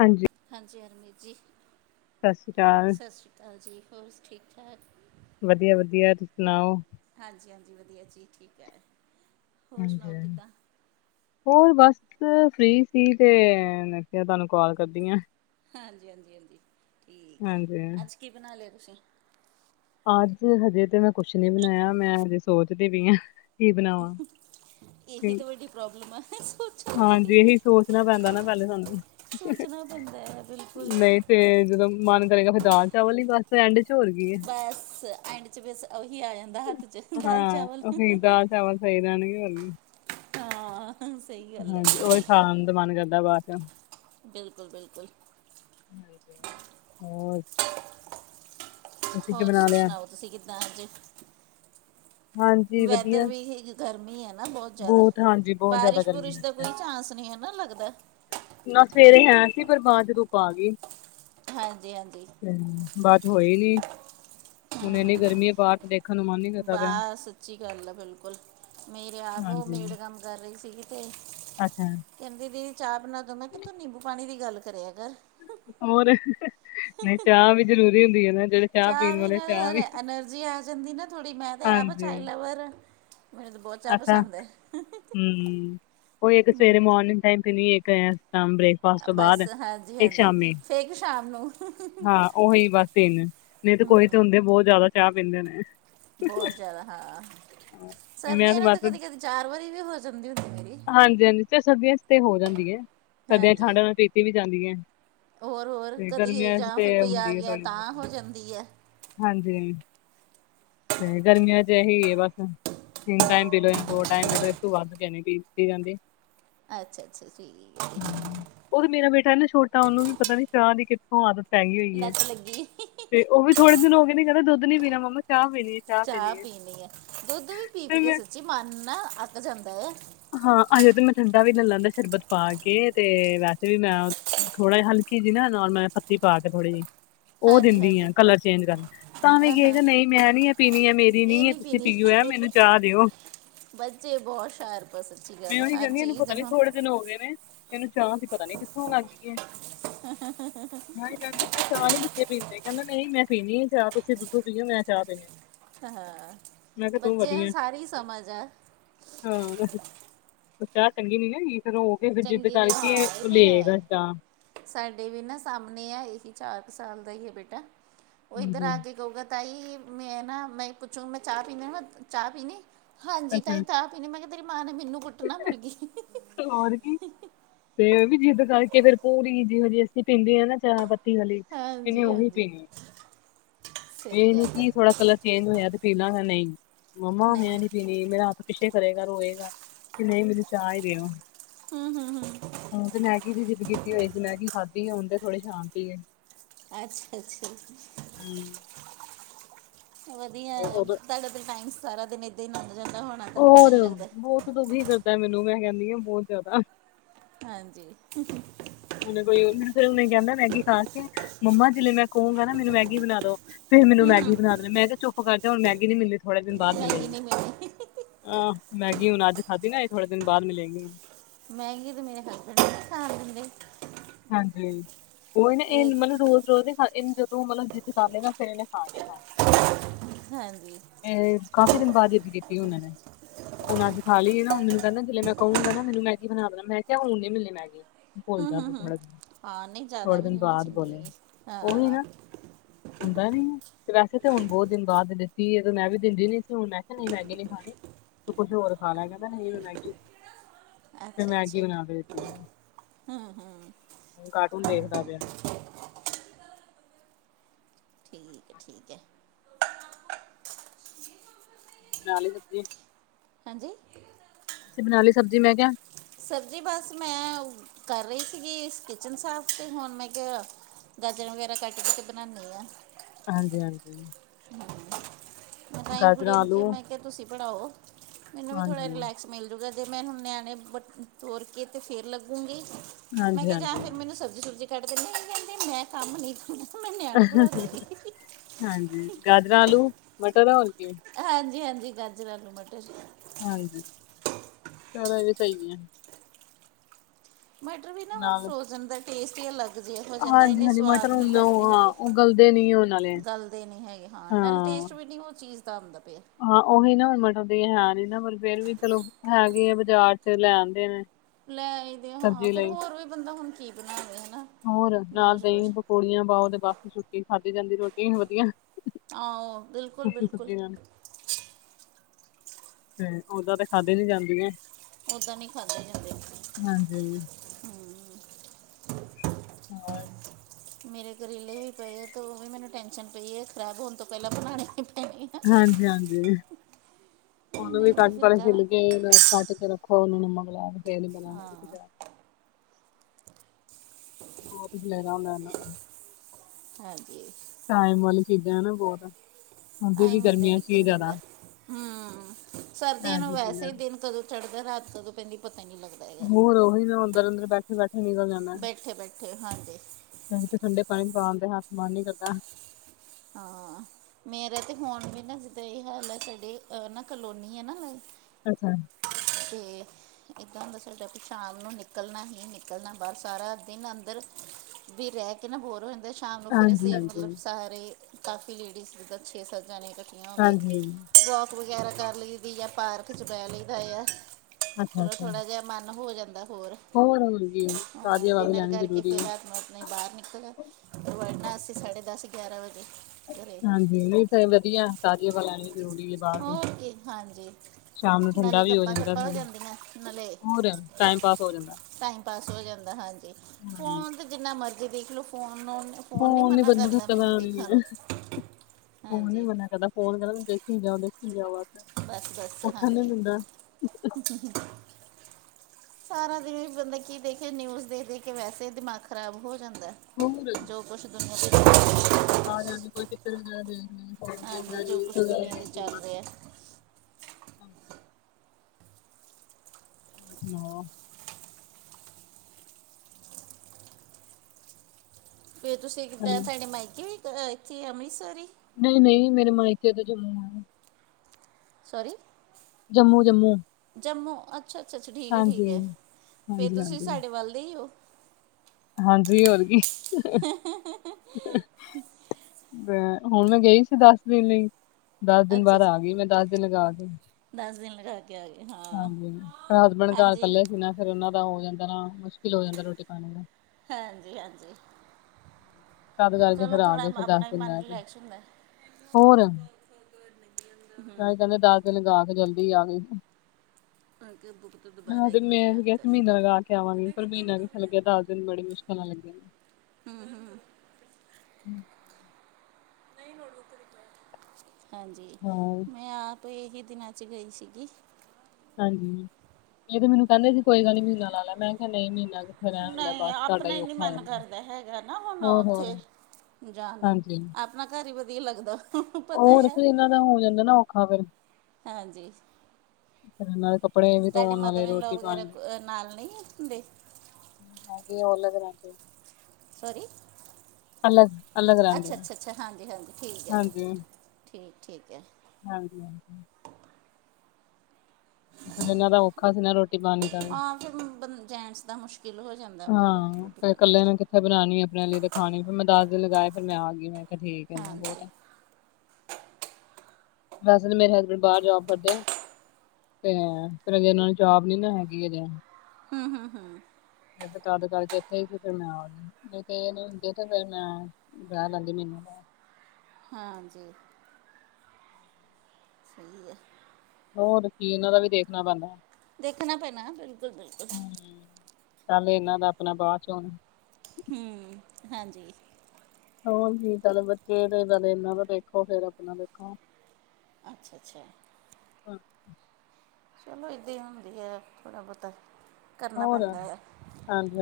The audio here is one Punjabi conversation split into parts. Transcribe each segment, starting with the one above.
ਹਾਂਜੀ, ਹਾਂਜੀ ਹਰਮੀਤ ਜੀ, ਸਤਿ ਸ਼੍ਰੀ ਅਕਾਲ ਹਾਂਜੀ ਹੋਰ ਸਬ ਠੀਕ ਠਾਕ ਵਧੀਆ -ਵਧੀਆ ਤੁਸੀਂ ਸੁਣਾਓ। ਹਾਂਜੀ- ਹਾਂਜੀ ਵਧੀਆ ਜੀ ਠੀਕ ਹੈ। ਹੋਰ ਹਾਂਜੀ ਸੁਣਾਓ ਕਿੱਦਾਂ ਹੋਰ ਬਸ ਫ੍ਰਰੀ ਸੀ ਤੇ ਮੈਂ ਕਿਹਾ ਤੁਹਾਨੂੰ ਕਾਲ ਕਰਦੀ ਆ। ਹਾਂਜੀ -ਹਾਂਜੀ- ਹਾਂਜੀ ਠੀਕ ਹੈ ਹਾਂਜੀ। ਅੱਜ ਕੀ ਬਣਾ ਲਿਆ ਤੁਸੀਂ ਅੱਜ ਹਜੇ ਤੇ ਮੈਂ ਕੁਛ ਨੀ ਬਣਾਇਆ ਮੈਂ ਹਜੇ ਸੋਚਦੀ ਪਈ ਹਾਂ। ਕੀ ਬਣਾਵਾਂ। [inaudible] ਇਹੀ ਤਾਂ ਵੱਡੀ ਪ੍ਰੋਬਲਮ ਆਂ [inaudible] ਹਾਂਜੀ ਇਹੀ ਸੋਚਣਾ ਪੈਂਦਾ ਨਾ ਪਹਿਲੇ ਸਾਨੂੰ ਸੋਚਣਾ ਪੈਂਦਾ ਹੈ ਬਿਲਕੁਲ ਨਹੀਂ। ਤੇ ਜਦੋਂ ਮਨ ਕਰੇਗਾ ਫਿਰ ਦਾਲ ਚਾਵਲ ਹੀ ਬਸ ਐਂਡ 'ਚ ਹੋਰ ਗਈ ਏ। ਬਸ ਐਂਡ 'ਚ ਬਸ ਉਹੀ ਆ ਜਾਂਦਾ ਹੱਥ 'ਚ ਦਾਲ ਹਾਂ ਚਾਵਲ ਉਹੀ ਦਾਲ ਚਾਵਲ ਸਹੀ ਰਹਿਣ ਗੇ ਹੋਰ ਕੀ ਹਾਂ ਸਹੀ ਗੱਲ ਹੈ ਹਾਂਜੀ ਉਹੀ ਖਾਣ ਦਾ ਮਨ ਕਰਦਾ ਬਾਅਦ 'ਚੋਂ ਬਿਲਕੁਲ- ਬਿਲਕੁਲ ਹੋਰ ਤੁਸੀਂ ਕੀ ਹੋਰ ਬਣਾ ਲਿਆ? ਸੁਣਾਓ ਤੁਸੀਂ ਕਿੱਦਾਂ ਅੱਜ ਹਾਂਜੀ ਵੈਦਰ ਵਧੀਆ ਵੀ ਗਰਮੀ ਹੈ ਨਾ ਬਹੁਤ ਜ਼ਿਆਦਾ ਹਾਂਜੀ ਬਹੁਤ ਜ਼ਿਆਦਾ ਬਾਰਿਸ਼ ਗਰਮੀ ਬੁਰਿਸ਼ ਹੈ ਇਸ ਦਾ ਟਾਈਮ। ਕੋਈ ਚਾਂਸ ਨਹੀਂ ਆ। ਡਰ ਲੱਗਦਾ। ਨਾ ਸਵੇਰੇ ਹੈ ਸੀ ਪਰ ਬਾਅਦ 'ਚ ਧੁਪ ਆ ਗਈ। ਹਾਂਜੀ -ਹਾਂਜੀ ਬਾਅਦ ਹੋਈ ਨੀ ਹੁਣ ਇਹਨੀ ਗਰਮੀ ਏ ਬਾਹ ਤੇ ਦੇਖ ਬਾਸ ਸੱਚੀ ਗੱਲ ਆ ਬਿਲਕੁਲ ਮੇਰੇ ਆਪ ਉਹ ਹਾਂਜੀ। ਮੇਰੇ ਕੰਮ ਕਰ ਰਹੀ ਸੀਗੀ ਤੇ ਅੱਛਾ ਕਹਿੰਦੀ ਦੀਦੀ ਚਾਹ ਬਣਾ ਦੋ ਮੈਂ ਕਿਹਾ ਤੂੰ ਨਿੰਬੂ ਪਾਣੀ ਦੀ ਗੱਲ ਕਰਿਆ ਕਰ। ਹੋਰ ਨਹੀਂ ਚਾਹ ਵੀ ਜ਼ਰੂਰੀ ਹੁੰਦੀ ਹੈ ਨਾ ਜਿਹੜੇ ਚਾਹ ਪੀਣ ਵੀ ਵਾਲੇ ਨਾ ਚਾਹ ਵੀ ਐਨਰਜੀ ਆ ਜਾਂਦੀ ਨਾ ਥੋੜ੍ਹੀ ਮੈਂ ਤੇ ਐ ਬੀ ਹਾਂਜੀ। ਚਾਹ ਲਵਰ ਮੈਨੂੰ ਤੇ ਬਹੁਤ ਚਾਹ ਅੱਛਾ ਪਸੰਦ ਹੈ। [inaudible] ਹੂੰ। ਉਹ ਇੱਕ ਸਵੇਰੇ ਮੋਰਨਿੰਗ ਟਾਈਮ ਪੀਣੀ ਇੱਕ ਐ। ਤਾਂ ਬ੍ਰੇਕਫਾਸਟ ਤੋਂ ਬਾਅਦ ਬਸ ਹਾਂਜੀ ਇੱਕ ਹਾਂਜੀ ਸ਼ਾਮੀ ਫੇਕ ਸ਼ਾਮ ਨੂੰ ਹਾਂ ਉਹੀ ਵਸ ਤਿੰਨ ਨਹੀਂ ਤਾਂ ਕੋਈ ਤੇ ਹੁੰਦੇ ਬਹੁਤ ਜ਼ਿਆਦਾ ਚਾਹ ਪੀਂਦੇ ਨੇ। ਬਹੁਤ ਜ਼ਿਆਦਾ ਹਾਂ ਮੈਂ ਸਰਦੀਆਂ ਤੇ ਨਾ ਤਾਂ ਬਸ ਕਦੀ- ਕਦੀ ਚਾਰ ਵਾਰੀ ਵੀ ਹੋ ਜਾਂਦੀ ਹੁੰਦੀ ਮੇਰੀ ਹਾਂਜੀ-ਹਾਂਜੀ ਸਰਦੀਆਂ 'ਚ ਤੇ ਹੋ ਜਾਂਦੀ ਹੈ ਸਰਦੀਆਂ ਹਾਂਜੀ ਠੰਡ ਨਾਲ ਪੀਤੀ ਵੀ ਜਾਂਦੀ ਏ। ਹੋਰ -ਹੋਰ ਕਦੇ ਜਾਂ ਫਿਰ ਕੋਈ ਆ ਹੁੰਦੀ ਹੈ ਗਿਆ ਥੋੜ੍ਹੀ ਬਹੁਤ ਤਾਂ ਹੋ ਜਾਂਦੀ ਹੈ। ਹਾਂਜੀ ਗਰਮੀਆਂ 'ਚ ਇਹੀ ਹੈ ਬਸ ਤਿੰਨ ਟਾਈਮ ਪੀ ਲੋ ਜਾਂ ਦੋ ਟਾਈਮ ਪੀ ਲੋ। [unintelligible] ਅੱਛਾ -ਅੱਛਾ ਜੀ। [inaudible] ਹਾਂਜੀ ਉਹ ਤੇ ਮੇਰਾ ਬੇਟਾ ਨਾ ਛੋਟਾ ਉਹਨੂੰ ਵੀ ਪਤਾ ਨੀ ਚਾਹ ਦੀ ਕਿੱਥੋਂ ਆਦਤ ਪੈ ਗਈ ਜੀ ਹੋਈ ਹੈ। ਲੱਤ ਲੱਗੀ ਤੇ ਉਹ ਵੀ ਥੋੜੇ ਦਿਨ ਗਏ ਨੀ ਕਹਿੰਦਾ ਦੁੱਧ ਨੀ ਪੀਣਾ ਮੰਮਾ ਚਾਹ ਪੀਣੀ। ਚਾਹ ਪੀਣੀ ਆ ਦੁੱਧ ਵੀ ਪੀ ਫਿਰ ਪੀਏ ਮੈਂ ਸੱਚੀ ਮਨ ਨਾ ਅੱਕ ਜਾਂਦਾ ਐ। ਹਾਂ ਹਜੇ ਤੇ ਮੈਂ ਠੰਡਾ ਵੀ ਨਹੀਂ ਲੈਂਦਾ ਸ਼ਰਬਤ ਪਾ ਕੇ ਰਾਤੀ ਵੀ ਮੈਂ ਥੋੜਾ ਜਿਹਾ ਹਲਕੀ ਜਿ ਨਾ ਨੋਰਮਲ ਪੱਤੀ ਪਾ ਕੇ ਥੋੜੀ ਜਿ ਉਹ ਹਾਂਜੀ ਦਿੰਦੀ ਆ ਹਾਂਜੀ ਕਲਰ ਚੇਂਜ ਕਰਨ ਤਾਂ ਵੀ ਹਾਂ ਕਿਹਾ ਹਾਂ ਕੇ ਨਹੀਂ ਮੈਂ ਨੀ ਆ ਪੀਣੀ ਹੈ ਮੇਰੀ ਇਹ ਨੀ ਹੈ ਨਹੀਂ ਤੁਸੀਂ ਪੀਣੀ ਪੀਓ ਐ ਮੈਨੂੰ ਚਾਹ ਦਿਓ। ਬੱਚੇ ਬਹੁਤ ਸ਼ਰਪ ਸ ਮੈਂ ਉਹੀ ਕਹਿੰਣੀ ਇਹਨੂੰ ਪਤਾ ਨੀ ਥੋੜੇ ਦਿਨ ਹੋ ਗਏ ਨੇ ਇਹਨੂੰ ਚਾਹ ਪਤਾ ਨੀ ਕਿੱਥੋਂ ਲੱਗ ਗਈ ਏ। [inaudible] ਚਾਹ ਨੀ ਬੱਚੇ ਪੀਂਦੇ ਕਹਿੰਦਾ ਨਹੀਂ ਮੈਂ ਪੀਣੀ ਚਾਹ ਤੁਸੀਂ ਦੁੱਧੂ ਪੀਓ ਮੈਂ ਚਾਹ ਪੀਣੀ। [inaudible] ਹਾਂ ਮੈਂ ਕਿਹਾ ਤੂੰ ਬੱਚਿਆਂ ਨੂੰ ਵਧੀਆ ਸਾਰੀ ਸਮਝ ਆ। ਹਾਂ। ਚਾਹ ਚੰਗੀ ਨੀ, ਨਾ ਹੈਗੀ, ਫਿਰ ਰੋ ਕੇ ਫਿਰ ਜਿੱਦ ਚੰਗੀ ਨੇ ਕਰਕੇ ਹਾਂ ਇਹ ਉਹ ਤੇ ਲੈ ਆਏਗਾ ਹੈ ਚਾਹ। ਸਾਡੇ ਵੀ ਨਾ, ਸਾਹਮਣੇ ਐ, ਇਹੀ ਚਾਰ ਕੁ ਸਾਲ ਦਾ ਹੀ ਹੈ ਬੇਟਾ, ਉਹ ਇੱਧਰ ਹਾਂਜੀ ਆ ਕੇ ਕਹੂਗਾ ਤਾਈ, ਮੈਂ ਨਾ, ਮੈਂ ਪੁੱਛੂੰ ਮੈਂ ਚਾਹ ਪੀਣੀ, ਚਾਹ ਪੀਣੀ, ਹਾਂਜੀ ਅੱਛਾ ਤਾਈ ਤਾ ਪੀਨੀ, ਮੈਂ ਕਿਹਾ, ਤੇਰੀ ਮਾਂ ਨੇ, ਮੈਨੂੰ ਕੁੱਟਣਾ ਮੁੜ ਕੇ। ਤੇ ਹੋਰ ਕੀ, ਫੇਰ ਉਹ ਵੀ ਜਿੱਦ ਕਰਕੇ ਫਿਰ ਪੂਰੀ ਜਿਹੋ ਜਿਹੀ, ਅਸੀਂ ਪੀਂਦੇ ਹਾਂ ਨਾ, ਚਾਹ ਪੱ ਤੀ ਵਾਲੀ ਇਹਨੇ ਹਾਂਜੀ ਉਹੀ ਹਾਂਜੀ ਪੀਣੀ, ਸਹੀ ਇਹ ਨੀ ਗੱਲ ਹੈ ਕੀ ਥੋੜਾ ਕਲਰ ਚੇਂਜ ਹੋਇਆ ਤੇ ਪੀ, ਲਾ, ਨਹੀਂ ਮੰਮਾ ਨਹੀਂ ਮੈਂ ਨੀ, ਪੀਣੀ ਮੇਰਾ ਹੱਥ ਪਿੱਛੇ ਕਰੇਗਾ, ਰੋਏਗਾ ਕਿ ਨਹੀਂ ਮੈਨੂੰ ਚਾਹ ਇਹ ਦਿਉ। ਹਮ -ਹਮ, ਹਮ। ਹੁਣ ਤੇ, ਮੈਗੀ ਦੀ ਜਿੱਦ ਕੀਤੀ ਹੋਈ ਸੀ, ਮੈਗੀ ਖਾਧੀ ਹੈ, ਹੁਣ ਤੇ ਥੋੜ੍ਹੀ ਸ਼ਾਂਤੀ ਏ। ਅੱਛਾ- ਅੱਛਾ। ਹੂੰ ਵਧੀਆ, ਤੇ ਉਦੋਂ ਬੱਚਿਆਂ ਦਾ ਤੇ, ਟਾਈਮ ਸਾਰਾ ਦਿਨ ਏਦਾਂ ਹੀ ਲੰਘ ਜਾਂਦਾ ਹੋਣਾ, ਤਾਂ ਪਤਾ ਹੀ ਨਹੀਂ ਲੱਗਦਾ। ਤੂੰ ਦੁੱਖੀ ਕਰਦਾ ਏ ਮੈਨੂੰ, ਮੈਂ ਕਹਿੰਨੀ ਆ ਬਹੁਤ ਜ਼ਿਆਦਾ। ਹਾਂਜੀ [unintelligible] ਹੁਣੇ ਕੋਈ ਮੇਨੂੰ, ਫੇਰ ਉਹਨੇ ਕਹਿੰਦਾ ਮੈਗੀ ਖਾ ਕੇ, ਮੰਮਾ ਜੇਲੇ ਮੈਂ ਕਹੂੰਗਾ ਨਾ, ਮੈਨੂੰ ਮੈਗੀ ਬਨਾ ਦੋ। ਫੇਰ ਮੈਨੂੰ ਮੈਗੀ ਬਨਾ ਦੇਨਾ, ਮੈਂ ਕਿਹਾ ਚੁੱਪ ਕਰ ਜਾ, ਹੁਣ ਮੈਗੀ ਨੀ ਮਿਲਨੀ ਥੋੜ੍ਹੇ ਦਿਨ ਬਾਅਦ ਮੈਗੀ ਮਿਲੇਗੀ, ਨਹੀਂ ਮਿਲੀ ਅ- ਹ, ਮੈਗੀ ਹੁਣ ਅੱਜ ਖਾਧੀ ਨਾ, ਇਹ ਥੋੜੇ ਦਿਨ ਬਾਅਦ ਮਿਲੇਗੀ। ਮੈਗੀ ਤੇ ਮੇਰੇ ਹਸਬੈਂਡ [inaudible] ਨਹੀ ਖਾਣ ਦਿੰਦੇ। ਹਾਂਜੀ, ਉਹੀ ਨਾ ਏਹ, ਮਤਲਬ ਇਹ ਰੋਜ਼- ਰੋਜ਼, ਨਹੀ ਖਾਨੀ ਇਹਨੇ ਜਦੋਂ ਮਤਲਬ ਜ਼ਿੱਦ ਕਰ ਲਈ ਨਾ, ਫੇਰ ਇਹਨੇ ਖਾਣੀ -ਖਾਣੀ [inaudible] ਹਾਂਜੀ। ਫੇਰ ਕਾਫੀ ਦਿਨ, ਬਾਅਦ ਜਿੱਦ ਕੀਤੀ ਹੁਣ ਇਹਨੇ। ਹੁਣ, ਅੱਜ ਖਾ ਲਈ ਏ ਨਾ, ਹੁਣ ਮੈਨੂੰ ਕਹਿੰਦਾ, ਜੇ ਲੇ ਮੈ ਕਹੂੰਗਾ ਨਾ, ਮੈਨੂੰ ਮੈਗੀ ਬਨਾ ਦੇਨਾ, ਮੈਂ ਕਿਹਾ ਹੁਣ ਨਹੀਂ ਮਿਲਨੀ ਮੈਗੀ। ਭੁੱਲ ਜਾ ਤੂੰ ਥੋੜੇ ਦਿਨ, ਹਾਂ ਨਹੀਂ ਜ਼ਿਆਦਾ ਥੋੜੇ ਵੀ ਦਿਨ ਨਹੀਂ ਨਾ ਬਾਅਦ ਚੰਗੀ ਬੋਲੇ, ਹੈਗੀ ਹਾਂ ਓਹੀ ਨਾ। ਸੁਣਦਾ ਨੀ ਹੈ? ਤੇ ਵੈਸੇ ਤੇ ਹੁਣ, ਬਹੁਤ ਦਿਨ ਬਾਅਦ ਦਿੱਤੀ ਏ, ਤੇ ਮੈਂ ਵੀ ਦਿੰਦੀ ਨੀ, ਸੀ ਹੁਣ ਮੈਂ ਕਿਹਾ, ਨਹੀਂ ਮੈਗੀ ਨਹੀਂ ਖਾਣੀ। ਤੂੰ ਕੁਛ ਹੋਰ ਖਾ ਲੈ, ਕਹਿੰਦਾ ਨਹੀਂ ਮੈਂ ਮੈਗੀ ਹੀ, [inaudible] ਫੇਰ ਮੈਗੀ ਬਨਾ ਕੇ ਦਿਤੀ। ਹੂੰ- ਹੂੰ। ਹੁਣ, ਕਾਰਟੂਨ ਦੇਖਦਾ ਪਿਆ। ਠੀਕ ਹੈ -ਠੀਕ ਹੈ। ਬਣਾ ਲਈ ਸਬਜ਼ੀ? ਹਾਂਜੀ? ਤੁਸੀਂ ਬਣਾ, ਲਈ ਸਬਜ਼ੀ? ਮੈਂ ਕਿਹਾ ਸਬਜ਼ੀ, ਬਸ ਮੈਂ ਕਰ ਰਹੀ ਸੀਗੀ ਕਿਚਨ ਸਾਫ਼ ਤੇ ਹੁਣ ਮੈਂ ਕਿਹਾ ਗਾਜਰਾਂ ਵਗੈਰਾ, ਕੱਟ ਕੇ ਤੇ ਬਨਾਨੀ ਆ। ਹਾਂਜੀ -ਹਾਂਜੀ। ਹੂੰ [unintelligible] ਮੈਂ ਤਾਂ ਹੀ ਕੁੜੀ ਗਾਜਰਾਂ ਨੂੰ ਆਲੂ ਕਿਹਾ, ਮੈਂ ਕਿਹਾ ਤੁਸੀਂ ਪੜ੍ਹਾਓ। [inaudible] ਮੈਨੂੰ ਵੀ, ਥੋੜਾ ਹਾਂਜੀ ਰਿਲੈਕਸ ਮਿਲ ਜਦੋੰ [unintelligible] ਮੈਂ ਹੁਣ ਨਿਆਣੇ ਬ ਤੋਰ ਕੇ- ਤੇ ਫੇਰ ਲੱਗੂਗੀਂ। [inaudible] ਮੈਂ ਹਾਂਜੀ ਕਿਹਾ, ਜਾ ਫੇਰ ਹਾਂਜੀ ਮੈਨੂੰ ਸਬਜ਼ੀ- ਸੁਬਜ਼ੀ ਕਟ ਦੇ [inaudible] ਕਹਿੰਦੀ ਮੈਂ ਕੰਮ ਨੀ ਕਰਨਾ। ਮੈਂ, ਨਿਆਣੇ ਪੜਾ ਦੂੰਗੀ। [unintelligible] ਹਾਂਜੀ, ਗਾਜਰਾਂ, ਆਲੂ, ਮਟਰ ਹੋਰ ਕੀ? ਹਾਂਜੀ- ਹਾਂਜੀ, ਗਾਜਰ, ਆਲੂ, ਮਟਰ। ਹਾਂਜੀ, ਚਲੋ ਇਹ ਵੀ ਸਹੀ ਹੈ। ਮਟਰ ਵੀ ਨਾ, ਹੁਣ ਨਾਲ। ਫਰੋਜਨ ਦਾ ਟੇਸਟ ਹੀ ਅਲੱਗ ਜਿਹੇ ਹੋ ਜਾਂਦੇ, ਇੰਨੇ ਹਾਂਜੀ-ਹਾਂਜੀ ਮਟਰ ਸਵਾਦ ਨੀ ਹੁਣ ਲੱਗਦੇ ਉਹ ਹਾਂ ਹੈਗੇ, ਉਹ ਗਲਦੇ ਨੀ ਉਹ ਨਾਲੇ। ਗੱਲਦੇ ਨੀ ਹੈਗੇ। ਹਾਂ, ਨਾਲ ਟੇਸਟ ਵੀ ਨਹੀਂ, ਉਹ ਚੀਜ਼ ਦਾ ਆਂਦਾ ਪਿਆ। ਹਾਂ ਉਹੀ ਨਾ, ਹੁਣ ਮਟਰ ਦੀ ਹੈ ਨੀ, ਨਾ ਪਰ ਫੇਰ ਵੀ, ਚਲੋ ਹੈਗੇ ਆ, ਬਾਜ਼ਾਰ ਚ ਲੈ ਆਂਦੇ ਨੇ। ਲੈ ਆਈ ਦੇ, ਹਾਂ, ਸਬਜ਼ੀ ਫਿਰ ਲਈ ਹੋਰ ਬੰਦਾ ਹੁਣ ਕੀ ਬਨਾਵੇ? ਹੈਨਾ। ਹੋਰ ਨਾਲ ਦਹੀਂ-ਪਕੌੜੀਆਂ ਪਾਓ ਤੇ, ਬਾਕੀ- ਸੂਕੀ ਖਾਦੀ ਜਾਂਦੀ ਰੋਟੀ ਨਾਲ ਵਧੀਆਂ। ਆਹੋ ਸੁਖੀ ਬਿਲਕੁਲ-ਬਿਲਕੁਲ ਸਬਜ਼ੀ ਨਾਲ। ਤੇ ਓਦਾਂ ਤੇ ਖਾਦੇ ਨੀ ਜਾਂਦੀਐ। ਓਹਦਾਂ ਨੀ ਖਾਦੀ ਜਾਂਦੀ, ਹਾਂਜੀ ਹੂੰ। ਹੋਰ? ਮੇਰੇ ਕਰੇਲੇ ਵੀ ਪਏ ਏ। ਤੋ ਓਹ ਵੀ ਮੈਨੂੰ ਟੈਂਨਸ਼ਨ ਪਈ ਏ, ਖ਼ਰਾਬ ਹੋਣ ਤੋਂ ਪਹਿਲਾਂ ਬਣਾਣੇ ਪ ਹਾਂਜੀ- ਹਾਂਜੀ, [inaudible] ਹੁਣ ਵੀ ਨਹੀਂ [unintelligible] ਤੇ ਕੱਢ ਫਿਰ ਗਾਲਾਂ ਕੇ ਰੱਖੋ ਹੁਣ ਨੂੰ ਮੰਗ ਲੈਣਗੇ ਹਾਂ [unintelligible] ਬਹੁਤ ਹੀ ਆਰਾਮ ਨਾਲ ਨਾਹਨਾ ਹੇ। ਹਾਂਜੀ। ਟਾਈਮ ਵਾਲੀਆਂ ਚੀਜ਼ਾਂ ਨਾ ਬਹੁਤ ਹੁੰਦੀ ਵੀ ਟਾਈਮ ਇਦਾ ਹੀ ਗਰਮੀਆਂ ਚ ਨਿਕਲ ਜ਼ਿਆਦਾ ਜਾਂਦਾ। ਹੂੰ ਐ ਸਰਦੀਆਂ ਨੂੰ ਜੀ ਵੈਸੇ ਚੀਜ਼ਾਂ ਹੀ ਦਿਨ ਕਦੋਂ ਚੜਦਾ ਰਾਤ ਕਦੋਂ, ਪੇਂਹਦੀ ਪਤਾ ਨੀ ਲੱਗਦਾ। ਹੈਗਾ ਹੋਰ ਉਹੀ ਨਾ ਅੰਦਰ- ਅੰਦਰ, ਬੈਠੇ-ਬੈਠੇ ਨਿਕਲ ਜਾਣਾ ਏ। ਬੈਠੇ ਬੈਠੇ ਹਾਂਜੀ ਤਾਂ ਹੀ ਤੇ ਠੰਡੇ ਪਾਣੀ ਚ ਪਾਉਣ ਦਾ ਹੱਥ, ਮਨ ਨੀ ਕਰਦਾ। ਹਾਂ, ਮੇਰਾ ਤੇ ਹੁਣ ਵੀ ਨਾ ਜਿੱਦਾਂ ਇਹ ਹਾਲ ਹੈ। ਸਾਡੇ ਨਾ ਕਲੋਨੀ ਹੈ ਨਾ। ਅੱਛਾ। ਠੀ ਇੱਦਾਂ ਹੁੰਦਾ ਸਾਡਾ ਕਿ, ਸ਼ਾਮ ਨੂੰ ਨਿਕਲਣਾ ਹੀ ਨਿਕਲਣਾ ਬਾਹਰ, ਸਾਰਾ ਦਿਨ ਅੰਦਰ ਵੀ ਰਹਿ ਕੇ ਨਾ ਬੋਰ ਹੋ ਜਾਂਦਾ। ਸ਼ਾਮ ਨੂੰ ਫੇਰ ਹਾਂਜੀ ਅਸੀਂ ਹਾਂਜੀ ਮਤਲਬ ਸਾਰੇ, ਕਾਫੀ ਲੇਡੀਜ਼ ਜਿੱਦਾਂ ਛੇ- ਸੱਤ ਜਾਣੇ ਇਕੱਠੀਆਂ ਹੋ, ਕੇ ਹਾਂਜੀ ਵੋਕ ਵਗੈਰਾ ਕਰ ਲਈੈਂਦੀ ਆ। ਯਾ ਪਾਰਕ ਚ ਬਹਿ ਲਈਦਾ ਹੈਗਾ ਹੈ। ਅੱਛਾ ਚਲੋ ਅੱਛਾ ਥੋੜਾ ਜਿਹਾ ਮਨ, ਹੋ ਜਾਂਦਾ ਹੋਰ। ਹੋਰ ਕੀ ਤਾਜ਼ੀ ਹਾਂ, ਹਵਾ ਵੀ ਡਿਨਰ ਲੈਣੀ ਕਰਕੇ ਜ਼ਰੂਰੀ ਫੇਰ ਹੈ ਰਾਤ ਨੂੰ ਆਪਣਾ ਹੀ ਬਾਹਰ ਨਿਕਲ ਵਰਨਾ ਅਸੀਂ ਸਾਢੇ ਦਸ, ਗਿਆਰਾਂ ਵਜੇ, ਘਰੇ। ਹਾਂਜੀ, ਨਹੀਂ ਤਾਂ ਵਧੀਆ ਤਾਜ਼ੀਆਂ ਹਵਾ ਲੈਣੀ। ਜ਼ਰੂਰੀ ਹੈ ਬਾਹਰ ਦੀ ਓਕੇ, ਹਾਂਜੀ। ਸ਼ਾਮ ਨੂੰ ਨਾਲੇ ਠੰਡਾ ਵੀ ਗੱਪਾਂ- ਜਾਂਦਾ ਸ਼ੱਪਾਂ ਫਿਰ ਹੋ ਜਾਂਦੀਆਂ। ਨਾਲੇ ਹੋਰ ਟਾਈਮ ਪਾਸ ਹੋ ਜਾਂਦਾ ਟਾਈਮ ਪਾਸ ਹੋ ਜਾਂਦਾ। ਹਾਂਜੀ, ਹਮ ਫੋਨ ਤਾਂ ਜਿੰਨਾ ਮਰਜ਼ੀ ਦੇਖ ਲਓ ਫੋਨ ਨੂੰ ਫੋਨ ਨਹੀਂ ਮਨਾ ਕਰਦਾ ਮੈਨੂੰ ਦੇਖਣ ਨੂੰ [unintelligible] ਫੋਨ ਨੀ ਹਾਂਜੀ ਮਨਾ ਕਰਦਾ। ਫੋਨ ਕਹਿੰਦਾ ਮੈਨੂੰ ਦੇਖੀ ਜਾਓ-ਦੇਖੀ ਜਾਓ। ਬਸ -ਬਸ, ਉੱਠਣ ਨੀ ਹਾਂਜੀ ਦਿੰਦਾ ਸਾਰਾ ਦਿਨ ਵੀ ਬੰਦਾ ਕੀ ਦੇਖੇ, ਨਿਊਜ਼ ਦੇਖ- ਦੇਖ ਕੇ ਵੈਸੇ ਦਿਮਾਗ ਖ਼ਰਾਬ ਹੋ ਜਾਂਦਾ ਏ। ਹੋਰ। [unintelligible] ਆ ਜਾਣ ਕੋਈ ਹਾਂਜੀ ਜੋ ਕੁਛ ਦੁਨੀਆ [unintelligible] ਤੇ ਚੱਲ ਰਿਹਾ ਹੋਰ ਸੁਣਾਓ? ਫੇਰ ਤੁਸੀਂ ਕਿੱਦਾਂ ਹੈਲੋ ਤੁਹਾਡੇ ਮਾਈਕੇ ਵੀ ਇੱਥੇ ਅੰਮ੍ਰਿਤਸਰ ਹੀ। ਨਹੀਂ-ਨਹੀਂ ਮੇਰੇ ਮਾਇਕੇ ਤੇ ਜੰਮੂ ਆ। ਸੋਰੀ। ਜੰਮੂ, ਜੰਮੂ। ਜੰਮੂ ਅੱਛਾ-ਅੱਛਾ, ਅੱਛਾ ਠੀਕ ਹੈ- ਠੀਕ ਹਾਂਜੀ ਹੈ, ਫੇਰ ਹਾਂਜੀ ਤੁਸੀਂ ਹਾਂਜੀ ਸਾਡੇ ਵੱਲ ਦੇ ਹੀ ਹੋ। ਹਾਂਜੀ, ਹੋਰ ਕੀ। ਅ ਹੁਣ ਮੈਂ ਗਈ ਸੀ, ਦੱਸ ਦਿਨ ਲਈ। ਦੱਸ ਦਿਨ ਅੱਛਾ ਅੱਛਾ, ਬਾਅਦ ਆ ਗਈ। ਮੈਂ ਦੱਸ ਦਿਨ ਲਗਾ ਕੇ। ਦਸ ਦਿਨ ਲਗਾ। ਕਯਾ ਗਿਆ ਹਾਂ। ਹਾਂਜੀ, ਹਸਬੈਂਡ ਘਰ ਹਾਂਜੀ ਇਕੱਲੇ ਸੀ ਨਾ, ਫੇਰ ਉਹਨਾ ਦਾ ਹੋ ਜਾਂਦਾ ਨਾ, ਮੁਸ਼ਕਿਲ ਹੋ ਜਾਂਦਾ ਰੋਟੀ- ਖਾਣੇ ਦਾ। ਹਾਂਜੀ, ਹਾਂਜੀ। ਤਦ ਕਰਕੇ ਚਲੋ ਫੇਰ ਆ ਥੋੜ੍ਹਾ ਗਏ ਸੀ। ਦੱਸ ਆਪਣਾ ਵੀ ਦਿਨਾ ਮਨ ਰਹਿ ਕੇ, ਰਿਲੈਕਸ ਹੁੰਦਾ ਹੈ। ਹੋਰ। ਤਾਂ ਵੀ ਕਹਿੰਦੇ ਦਸ ਦਿਨ ਲਗਾ ਕੇ, ਜਲਦੀ ਆ ਗਈ। ਕਿ ਬੁੱਕ ਤੋਂ ਦੁਬਾਰਾ ਆਹ ਤੇ ਇੱਕ ਵਾਰੀ ਮੈਂ ਵੀ ਯਾਦ ਕਿਹਾ ਕਰ ਸੀ ਮਹੀਨਾ ਲਗਾ ਕੇ ਆਵਾਂਗੀ, ਪਰ ਮਹੀਨਾ ਨਹੀ ਸੀ ਲੱਗਿਆ ਦੱਸ ਦਿਨ ਬੜੀ ਮੁਸ਼ਕਿਲ ਨਾਲ ਲੱਗਦੇ ਨੇ। ਹੂ ਹੂ ਹੂੰ ਹਾਂਜੀ ਹਾਂ ਮੈਂ ਆਪ ਇਹੀ ਦਿਨਾਂ 'ਚ ਗਈ ਸੀਗੀ। ਹਾਂਜੀ, ਇਹ ਤੇ ਮੈਨੂੰ ਕਹਿੰਦੇ ਜੀ ਕੋਈ ਗੱਲ ਨੀ ਮਹੀਨਾ ਲੈ, ਮੈਂ ਕਿਹਾ ਨਹੀਂ ਮਹੀਨਾ ਕਿੱਥੇ ਰਹਿਣ ਹੁੰਦਾ ਨਹੀਂ ਬਾਹਰ, ਤੁਹਾਡਾ ਆਪਣਾ ਹੀ ਨਹੀਂ ਔਖਾ ਆ ਮਨ ਜਾਂਦਾ। ਕਰਦਾ ਹੈਗਾ ਨਾ, ਨਾ ਹੋਰ ਹੋਰ ਉੱਥੇ ਜਾਣ ਨੂੰ, ਹਾਂਜੀ ਆਪਣਾ ਘਰ ਹੀ ਵਧੀਆ ਲੱਗਦਾ। ਪਤਾ ਹੋਰ ਆ ਫੇਰ ਇਹਨਾਂ ਦਾ ਹੋ ਜਾਂਦਾ ਨਾ, ਔਖਾ ਫੇਰ ਹਾਂਜੀ। ਨਾਲ ਤੁਹਾਡੇ ਮਦਰ ਇਨ ਲਾਅ, ਵਗੈਰਾ ਨਾਲ ਨਹੀਂ ਹੁੰਦੇ। ਹੈਗੀ ਉਹ ਲਗ ਰਾ ਦੇ। ਸੋਰੀ, ਅਲੱਗ ਅਲੱਗ ਰਹਿੰਦੇ ਅੱਛਾ ਆ ਅੱਛਾ ਅੱਛਾ, ਹਾਂਜੀ ਹਾਂਜੀ ਠੀਕ ਹੈ। ਠੀਕ ਠੀਕ ਹੈ। ਹਾਂਜੀ ਹਾਂਜੀ, ਫਿਰ ਇਹਨਾਂ ਦਾ ਔਖਾ ਸੀ ਨਾ ਰੋਟੀ ਪਾਣੀ। ਦਾ ਵੀ ਆਾਂ ਫਿਰ ਬ ਜੈਂਟਸ ਦਾ ਮੁਸ਼ਕਿਲ ਹੋ ਜਾਂਦਾ। ਮਗਰੋਂ ਹਾਂ ਰੋਟੀ ਫਿਰ ਪਾਣੀ ਦਾ ਇਕੱਲੇ ਨੇ ਕਿੱਥੇ ਬਣਾਉਣੀ ਆਪਣੇ ਲਈ ਤੇ ਖਾਣੀ, ਫਿਰ ਮੈਂ ਦੱਸ ਦਿਨ ਲਗਾਏ, ਫਿਰ ਮੈਂ ਆ ਗਈ, ਮੈਂ ਠੀਕ ਹੈ, ਬਹੁਤ ਹਾਂਜੀ ਵੈਸੇ ਤੇ ਮੇਰੇ ਹਸਬੈਂਡ, ਬਾਹਰ ਜੋਬ ਕਰਦੇ ਆ। ਤੇ ਫਿਰ ਅਜੇ ਇਹ ਨੂੰ ਜੋਬ ਨੀ ਨਾ ਹੈਗੀ, ਅਜੇ। ਹੂੰ ਹੂੰ ਹੂੰ, ਫ ਤੁਹਾਡੇ ਕਰਕੇ ਇੱਥੇ ਸੀ, ਫਿਰ ਮੈਂ ਆ ਗਈ, ਨਈ ਤੇ ਏ ਨਈ ਹੁੰਦੇ, ਤੇ ਫਿਰ ਮੈਂ ਮੈਂ ਲੈਂਦੀ ਨੀ, ਮੈਂ ਕੇਹਾ ਹਾਂਜੀ, ਠਹੀ ਹੈ। ਹੋਰ ਕੀ ਉਹਨਾਂ ਦਾ ਵੀ ਦੇਖਣਾ ਪੈਂਦਾ। ਦੇਖਣਾ ਪੈਣਾ ਨਾ ਫਿਰ ਬਿਲਕੁਲ, ਬਿਲਕੁਲ ਕੱਲ ਇਹਨਾਂ ਦਾ ਆਪਣਾ ਬਾਅ ਚੋਣ ਹੂ, ਹਾਂਜੀ। ਹੋ ਜੀ ਪਹਿਲੇ ਬੱਚੇ ਨੇ, ਨਾਲ ਇਹਨਾਂ ਦਾ ਦੇਖੋ, ਫੇਰ ਆਪਣਾ ਦੇਖੋ। ਅੱਛਾ ਅੱਛਾ, ਹਾਂ, ਚਲੋ ਏਦਾਂ ਹੀ ਹੁੰਦੀ ਹੈ, ਥੋੜ੍ਹਾ ਬਹੁਤਾ ਕਰਨਾ ਹੋਰ ਪੈਂਦਾ ਐ,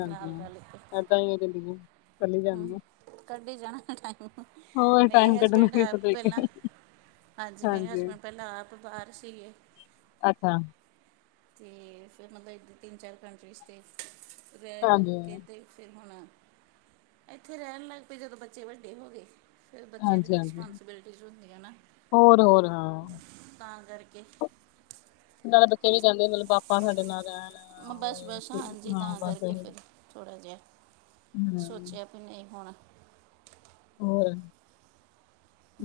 ਨਾਲ ਰਲਕੇ ਤਾਇਯੋ ਤੇ ਬਿਲਕੁਲ ਕੱਲੀ ਜਾਂਦੀ ਆਂ। ਕਰਦੇ ਜਾਣਾ ਟਾਈਮ, ਹੋਰ ਮੇਰੇ ਟਾਈਮ ਕੱਢਣਾ ਹਸਬੈਂਡ ਹੈ ਕਿਸੇ ਪਹਿਲਾਂ। ਤਰੀਕੇ ਹਾਂਜੀ, ਮੇਰੇ ਹਸਬੈਂਡ ਪਹਿਲਾਂ ਆਪ ਬਾਹਰ ਸੀਗੇ। ਅੱਛਾ, ਅਤੇ ਫਿਰ ਮਤਲਬ ਇੱਧਰ, ਤਿੰਨ ਚਾਰ ਕੰਟਰੀਜ਼ ਰਹਿ ਰੁ ਹਾਂਜੀ ਕੇ, ਅਤੇ ਫਿਰ ਹੁਣ ਇੱਥੇ ਰਹਿਣ ਲੱਗ ਪਏ, ਜਦੋਂ ਬੱਚੇ ਵੱਡੇ ਹੋ ਗਏ। ਫਿਰ ਬੱਚਿਆਂ ਦੀ ਵੀ ਹਾਂਜੀ ਹਾਂਜੀ ਰਿਸਪੋਂਸੀਬਿਲਟੀਜ਼ ਹੁੰਦੀਆਂ ਨਾ, ਹੋਰ ਹੋਰ ਹਾਂ ਤਾਂ ਕਰਕੇ। ਨਾਲੇ ਬੱਚੇ ਵੀ ਕਹਿੰਦੇ, ਮਤਲਬ ਪਾਪਾ ਸਾਡੇ ਨਾਲ ਰਹਿਣਾ। ਬਸ ਬਸ, ਹਾਂਜੀ ਤਾਂ ਕਰਕੇ ਫਿਰ ਥੋੜ੍ਹਾ ਜਿਹਾ ਹੂੰ ਸੋਚਿਆ। ਫਿਰ ਨਹੀਂ ਹੋਣਾ। ਹੋਰ,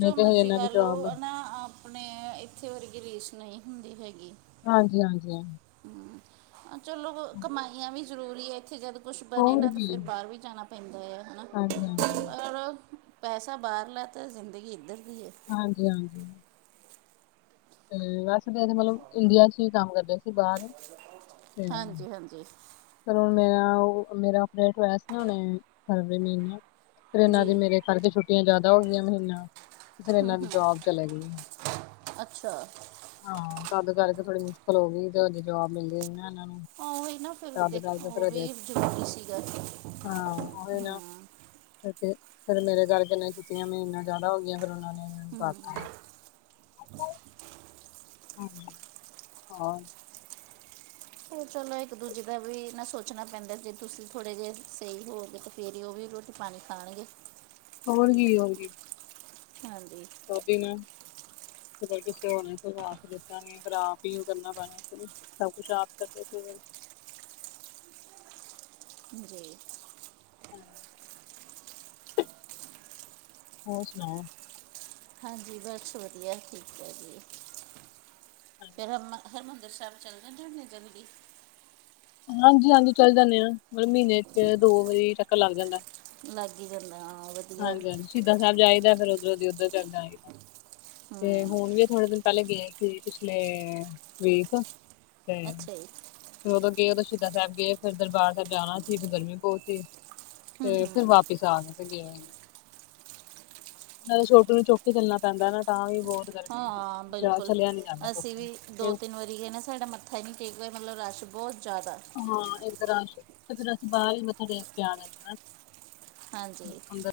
ਮੈਂ ਕਿਹਾ ਹਜੇ ਮਰਜ਼ੀ ਇਹਨਾਂ ਦੀ ਕਰ ਜੋਬ ਲਓ ਨਾ ਆਪਣੇ, ਇੱਥੇ ਵਰਗੀ ਰੀਸ ਨਹੀਂ ਹੁੰਦੀ ਹੈਗੀ। ਹਾਂਜੀ -ਹਾਂਜੀ-ਹਾਂ ਚਲੋ ਕਮਾਈਆਂ ਵੀ ਜ਼ਰੂਰੀ ਹੈ ਇੱਥੇ ਜਦ ਕੁਛ ਬਣੇ ਹੋਰ ਨਾ ਤਾਂ ਕੀ ਫਿਰ ਬਾਹਰ ਵੀ ਜਾਣਾ। ਪੈਂਦਾ ਆ ਹਨਾ। ਹਾਂਜੀ- ਹਾਂਜੀ ਔਰ ਪੈਸਾ ਬਾਹਰ ਲੈ ਤਾਂ ਜ਼ਿੰਦਗੀ ਇੱਧਰ ਦੀ ਹੈ। ਹਾਂਜੀ- ਹਾਂਜੀ [unintelligible] ਮਤਲਬ ਇੰਡੀਆ 'ਚ ਵੀ ਕੰਮ ਕਰਦੇ ਸੀ ਬਾਹਰ ਤੇ ਹਾਂਜੀ ਹਾਂਜੀ ਸਰ ਹੁਣ ਮੇਰਾ ਓ ਮੇਰਾ ਅਪਡੇਟ ਹੋਇਆ ਸੀ ਨਾ ਹੁਣੇ ਫਰਵਰੀ ਮਹੀਨੇ ਫਿਰ ਇਹਨਾਂ ਜੀ ਦੀ ਮੇਰੇ ਕਰਕੇ ਛੁੱਟੀਆਂ ਜ਼ਿਆਦਾ ਹੋ ਗਈਆਂ ਮਹੀਨਾ ਫਿਰ ਇਹਨਾਂ ਦੀ ਜੋਬ ਚਲੇ ਗਈ। [inaudible] ਅੱਛਾ ਹਾਂ ਤਦ ਕਰਕੇ ਥੋੜੀ ਮੁਸ਼ਕਿਲ ਹੋ ਗਈ ਤੇ ਅਜੇ ਜੋਬ ਮਿਲਦੀ ਨੀ ਨਾ ਇਹਨਾਂ ਨੂੰ ਹਾਂ ਉਹੀ ਨਾ ਫਿਰ ਤਦ ਕਰਕੇ ਦੇਖੋਂ ਫਿਰ ਉਹ ਹਜੇ ਵੀ ਜ਼ਰੂਰੀ ਸੀਗਾ। ਹਾਂ ਓਹੀ ਨਾ ਫਿਰ ਮੇਰੇ ਕਰਕੇ ਨੇ ਛੁੱਟੀਆਂ ਮਹੀਨਾ ਜ਼ਿਆਦਾ ਹੋ ਗਈਆਂ ਫਿਰ ਉਹਨਾਂ ਨੇ ਹੂੰ ਕਰਤਾ [inaudible] ਅੱਛਾ ਹਾ। ਹੋ ਚਲੋ ਇੱਕ ਦੂਜੇ ਦਾ ਵੀ ਨਾ ਸੋਚਣਾ ਪੈਂਦਾ ਜੇ ਤੁਸੀਂ ਥੋੜੇ ਜਿਹੇ ਸਹੀ ਹੋਗੇ ਤੇ [inaudible] ਫੇਰ ਉਹ ਵੀ ਰੋਟੀ ਪਾਣੀ ਖਾਣਗੇ। [inaudible] ਹੋਰ ਕੀ- ਹੋਰ ਕੀ ਹਾਂਜੀ ਓਹੀ ਨਾ ਕਿਸੇ ਹੋਰ ਨੇ ਤੇ ਸਾਥ ਦਿੱਤਾ ਨ ਫਿਰ ਆਪ ਇਯੋ ਕਰਨਾ ਪੈਣਾ। ਸਭ ਕੁਛ ਆਪ ਕਰਦੇ ਪਏ ਨੇ। ਜੀ [inaudible] ਹੋਰ ਸੁਣਾਓ। ਹਾਂਜੀ ਬਸ ਵਧੀਆ ਠੀਕ ਹੈ ਜੀ ਫਿਰ ਹਰਮ ਹਰਿਮੰਦਰ ਸਾਹਿਬ ਚੱਲਦਾ ਡੇ ਜਲਦੀ [unintelligible] ਹਾਂਜੀ- ਹਾਂਜੀ ਚੱਲ ਜਾਂਦੇ ਆ ਮਤਲਬ ਮਹੀਨੇ 'ਚ ਦੋ ਵਾਰੀ ਚੱਕਰ ਲੱਗ ਜਾਂਦਾ। ਲੱਗ ਹੀ ਜਾਂਦਾਂ ਆਂ ਉ ਵ ਹਾਂਜੀ- ਹਾਂਜੀ ਸ਼ਹੀਦਾ ਸਾਹਿਬ ਜਾਈਦਾ ਫਿਰ ਉਧਰੋਂ ਉੱਧਰ ਚੱਲ ਜਾਈਦਾ। ਤੇ ਹੁਣ ਵੀ ਥੋੜੇ ਦਿਨ ਪਹਿਲੇ ਗਏ ਸੀ ਪਿਛਲੇ ਵੀਕ ਤੇ ਅੱਛਾ ਜੀ ਫੇਰ ਉਦੋਂ ਗਏ ਉਦੋਂ ਸ਼ਹੀਦਾ ਸਾਹਿਬ ਗਏ ਫਿਰ ਦਰਬਾਰ ਸਾਹਿਬ ਜਾਣਾ ਸੀ ਫਿਰ ਗਰਮੀ ਬਹੁਤ ਸੀ। ਤੇ ਫਿਰ ਵਾਪਿਸ ਆ ਗਏ। ਉਹਨਾਂ ਦੇ ਛੋਟੂ ਨੂੰ ਚੁੱਕ ਕੇ ਚੱਲਣਾ ਪੈਂਦਾ ਨਾ ਤਾਂ ਵੀ ਬਹੁਤ ਹਾਂ ਗਰਮੀ ਹੈ, ਆਂ ਜਾ ਬਿਲਕੁਲ ਚੱਲਿਆ ਨੀ ਜਾਂਦਾ ਚੁੱਕ ਅਸੀਂ ਵੀ ਕੇ ਦੋ ਇਸ ਤਿੰਨ ਵਾਰੀ ਗਏ ਨਾ ਸਾਡੇ ਮੱਥਾ ਹੀ ਨਹੀਂ ਟੇਕ ਹੋਯਾ ਮਤਲਬ ਰਸ਼ ਬਹੁਤ ਜ਼ਿਆਦਾ ਹਾਂ ਇੱਕ ਤਾ ਰਸ਼ ਤੇ ਫੇਰ ਅਸੀ ਬਾਹਰ ਹੀ ਮੱਥੇ ਟੇਕ ਕੇ ਆ ਗਏ ਸੀ ਨਾ। ਹਾਂਜੀ